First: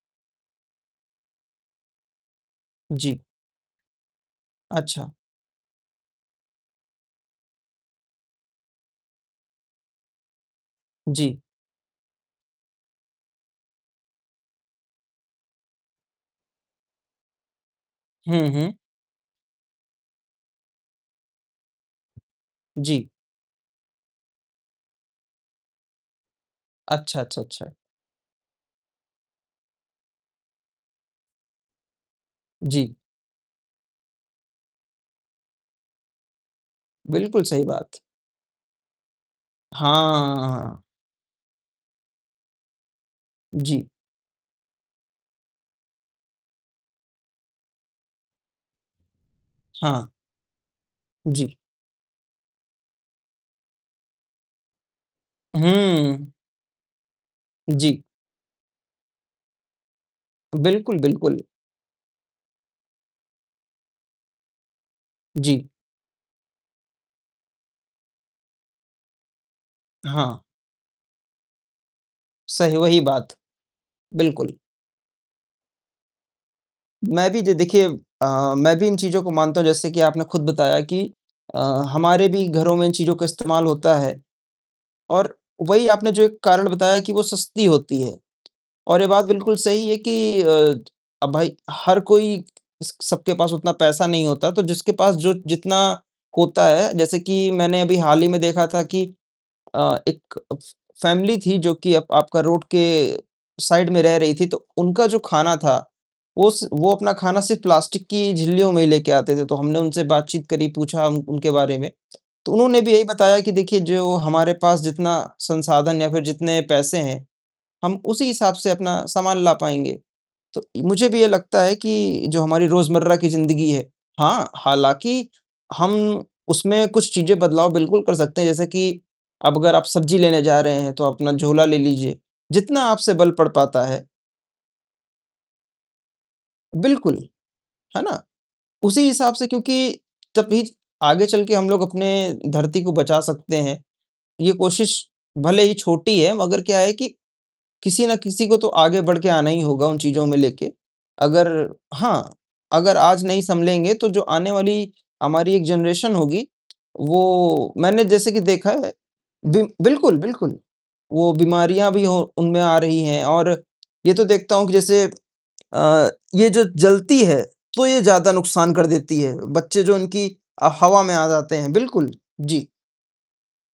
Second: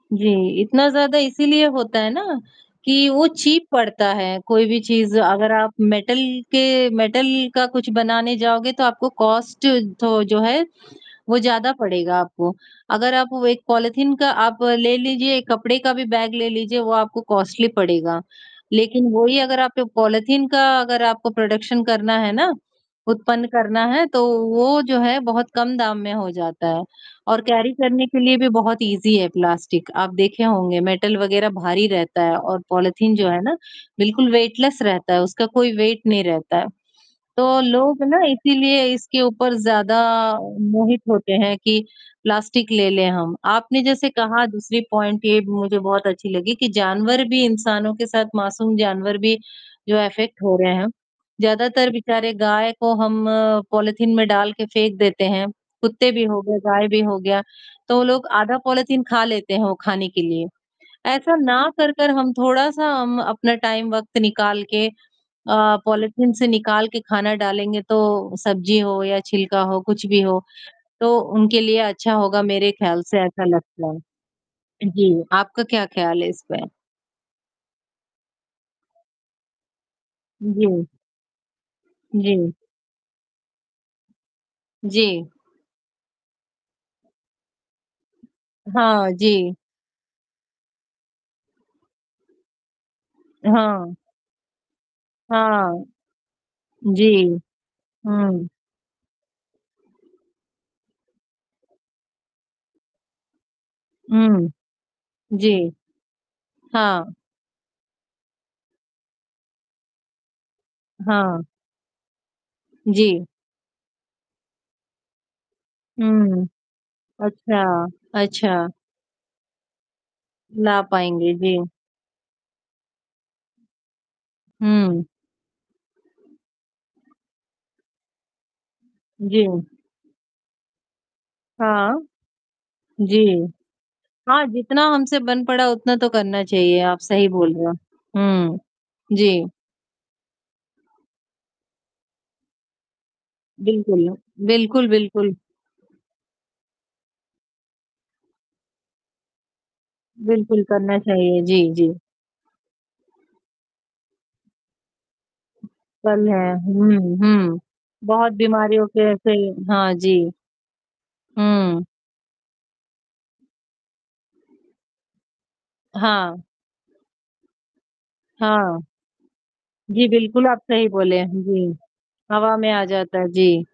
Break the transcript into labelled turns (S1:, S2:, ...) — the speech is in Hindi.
S1: जी, इतना ज़्यादा इसीलिए होता है ना, कि
S2: जी।
S1: वो चीप पड़ता है, कोई भी
S2: अच्छा।
S1: चीज़ अगर आप मेटल के मेटल का कुछ बनाने जाओगे तो आपको कॉस्ट थो जो है, वो
S2: जी।
S1: ज़्यादा पड़ेगा आपको। अगर आप वो एक पॉलिथीन का आप ले लीजिए, एक कपड़े का भी बैग ले लीजिए, वो आपको कॉस्टली पड़ेगा।
S2: हुँ, हुँ।
S1: लेक़िन वही अगर आपके पॉलिथीन का अगर आपको प्रोडक्शन करना है ना,
S2: जी।
S1: उत्पन्न करना है, तो वो जो है बहुत कम दाम में हो जाता है
S2: अच्छा, अच्छा,
S1: और कैरी
S2: अच्छा।
S1: करने के लिए भी बहुत इज़ी है प्लास्टिक। आप देखे होंगे मेटल वग़ैरह भारी रहता है और
S2: जी।
S1: पॉलिथीन जो है ना, बिल्कुल वेटलेस रहता है, उसका कोई वेट नहीं रहता है।
S2: बिल्कुल,
S1: तो
S2: सही बात।
S1: लोग ना इसीलिए इसके ऊपर ज़्यादा
S2: हाँ।
S1: मोहित होते हैं कि प्लास्टिक ले ले हम, आपने
S2: जी।
S1: जैसे कहा दूसरी पॉइंट ये भी मुझे बहुत अच्छी लगी, कि जानवर भी इंसानों के साथ मासूम जानवर भी जो
S2: हाँ।
S1: अफ़ेक्ट हो रहे हैं।
S2: जी।
S1: ज़्यादातर बेचारे गाय को हम पॉलिथीन में डाल के फेंक देते हैं, कुत्ते भी
S2: हुँ।
S1: हो गए, गाय भी हो गया,
S2: जी।
S1: तो लोग आधा पॉलिथीन ख़ा लेते हैं वो ख़ाने के लिए।
S2: बिल्कुल,
S1: ऐसा
S2: बिल्कुल।
S1: ना कर-कर हम थोड़ा-सा अम, अपना टाइम वक़्त निकाल के अ,
S2: जी।
S1: पॉलिथीन से निकाल के ख़ाना डालेंगे, तो सब्ज़ी हो या छिलका हो, कुछ भी हो,
S2: हाँ।
S1: तो उनके लिए अच्छा होगा, मेरे
S2: सही वही
S1: ख्याल से
S2: बात।
S1: ऐसा लगता है।
S2: बिल्कुल।
S1: जी, आपका क्या ख्याल है इस पे?
S2: मैं भी जो देखिए अ, मैं भी इन चीज़ों को मानता हूँ, जैसे कि आपने ख़ुद बताया
S1: जी।
S2: कि अ, हमारे भी
S1: जी।
S2: घरों में इन चीज़ों का इस्तेमाल होता है।
S1: जी।
S2: और वही आपने जो एक कारण बताया कि वो सस्ती होती है और ये
S1: हाँ
S2: बात
S1: जी।
S2: बिल्कुल सही है कि अ, अब भाई हर कोई स सबके पास उतना
S1: हाँ।
S2: पैसा नहीं होता, तो जिसके पास जो जितना
S1: हाँ।
S2: होता है, जैसे
S1: जी।
S2: कि मैंने अभी हाल ही में
S1: हुँ।
S2: देखा था कि अ, एक फ़ फ़ैमिली थी जो कि आप आपका रोड के साइड में रह रही थी,
S1: हुँ।
S2: तो उनका जो ख़ाना
S1: जी,
S2: था वो स वो अपना
S1: हाँ।
S2: ख़ाना सिर्फ़ प्लास्टिक की झिल्लियों में ही लेके आते थे। तो हमने उनसे बातचीत करी, पूछा उन
S1: हाँ
S2: उनके बारे में, तो उन्होंने भी यही
S1: जी।
S2: बताया कि देखिए जो हमारे पास जितना संसाधन या फ़िर
S1: हुँ।
S2: जितने पैसे हैं,
S1: अच्छा,
S2: हम उसी हिसाब
S1: अच्छा।
S2: से अपना सामान ला पाएँगे। तो
S1: ला
S2: मुझे भी ये
S1: पाएँगे, जी।
S2: लगता है कि जो हमारी रोज़मर्रा की ज़िंदगी है हाँ,
S1: हुँ।
S2: हालाँकि हम उसमें कुछ चीज़ें बदलाव बिल्कुल कर सकते हैं, जैसे कि,
S1: जी।
S2: अब अगर आप सब्ज़ी लेने जा रहे हैं तो अपना झोला ले
S1: हाँ।
S2: लीजिए, जितना आपसे बल
S1: जी।
S2: पड़ पाता है
S1: हाँ, जितना हमसे बन पड़ा उतना तो करना चाहिए, आप
S2: बिल्कुल।
S1: सही बोल रहे हो।
S2: है ना?
S1: हुँ,
S2: उसी हिसाब
S1: जी।
S2: से क्योंकि तो फिर आगे चलके हम लोग अपने धरती को बचा सकते हैं,
S1: बिल्कुल,
S2: ये
S1: बिल्कुल,
S2: कोशिश
S1: बिल्कुल।
S2: भले ही छोटी है मगर क्या है कि, किसी ना किसी को तो आगे बढ़ के आना ही होगा उन चीज़ों में
S1: बिल्कुल
S2: लेके।
S1: करना चाहिए,
S2: अगर
S1: जी, जी।
S2: हाँ, अगर आज नहीं सँलेंगे तो जो आने वाली हमारी एक जनरेशन
S1: चल रहे
S2: होगी,
S1: हैं, हुँ, हुँ,
S2: वो मैंने जैसे
S1: बहुत
S2: कि देखा
S1: बीमारियों
S2: है
S1: के ऐसे ही
S2: बि
S1: हाँ
S2: बिल्कुल,
S1: जी।
S2: बिल्कुल, वो
S1: हुँ।
S2: बीमारियाँ भी हो उनमें आ रही हैं और ये तो देखता हूँ कि जैसे अ,
S1: हाँ।
S2: ये जो जलती है, तो ये ज़्यादा नुकसान
S1: हाँ।
S2: कर देती है। बच्चे जो
S1: जी,
S2: उनकी
S1: बिल्कुल आप
S2: अ,
S1: सही
S2: हवा में
S1: बोले
S2: आ
S1: हैं,
S2: जाते हैं,
S1: जी।
S2: बिल्कुल,
S1: हवा
S2: जी।
S1: में आ जाता है जी।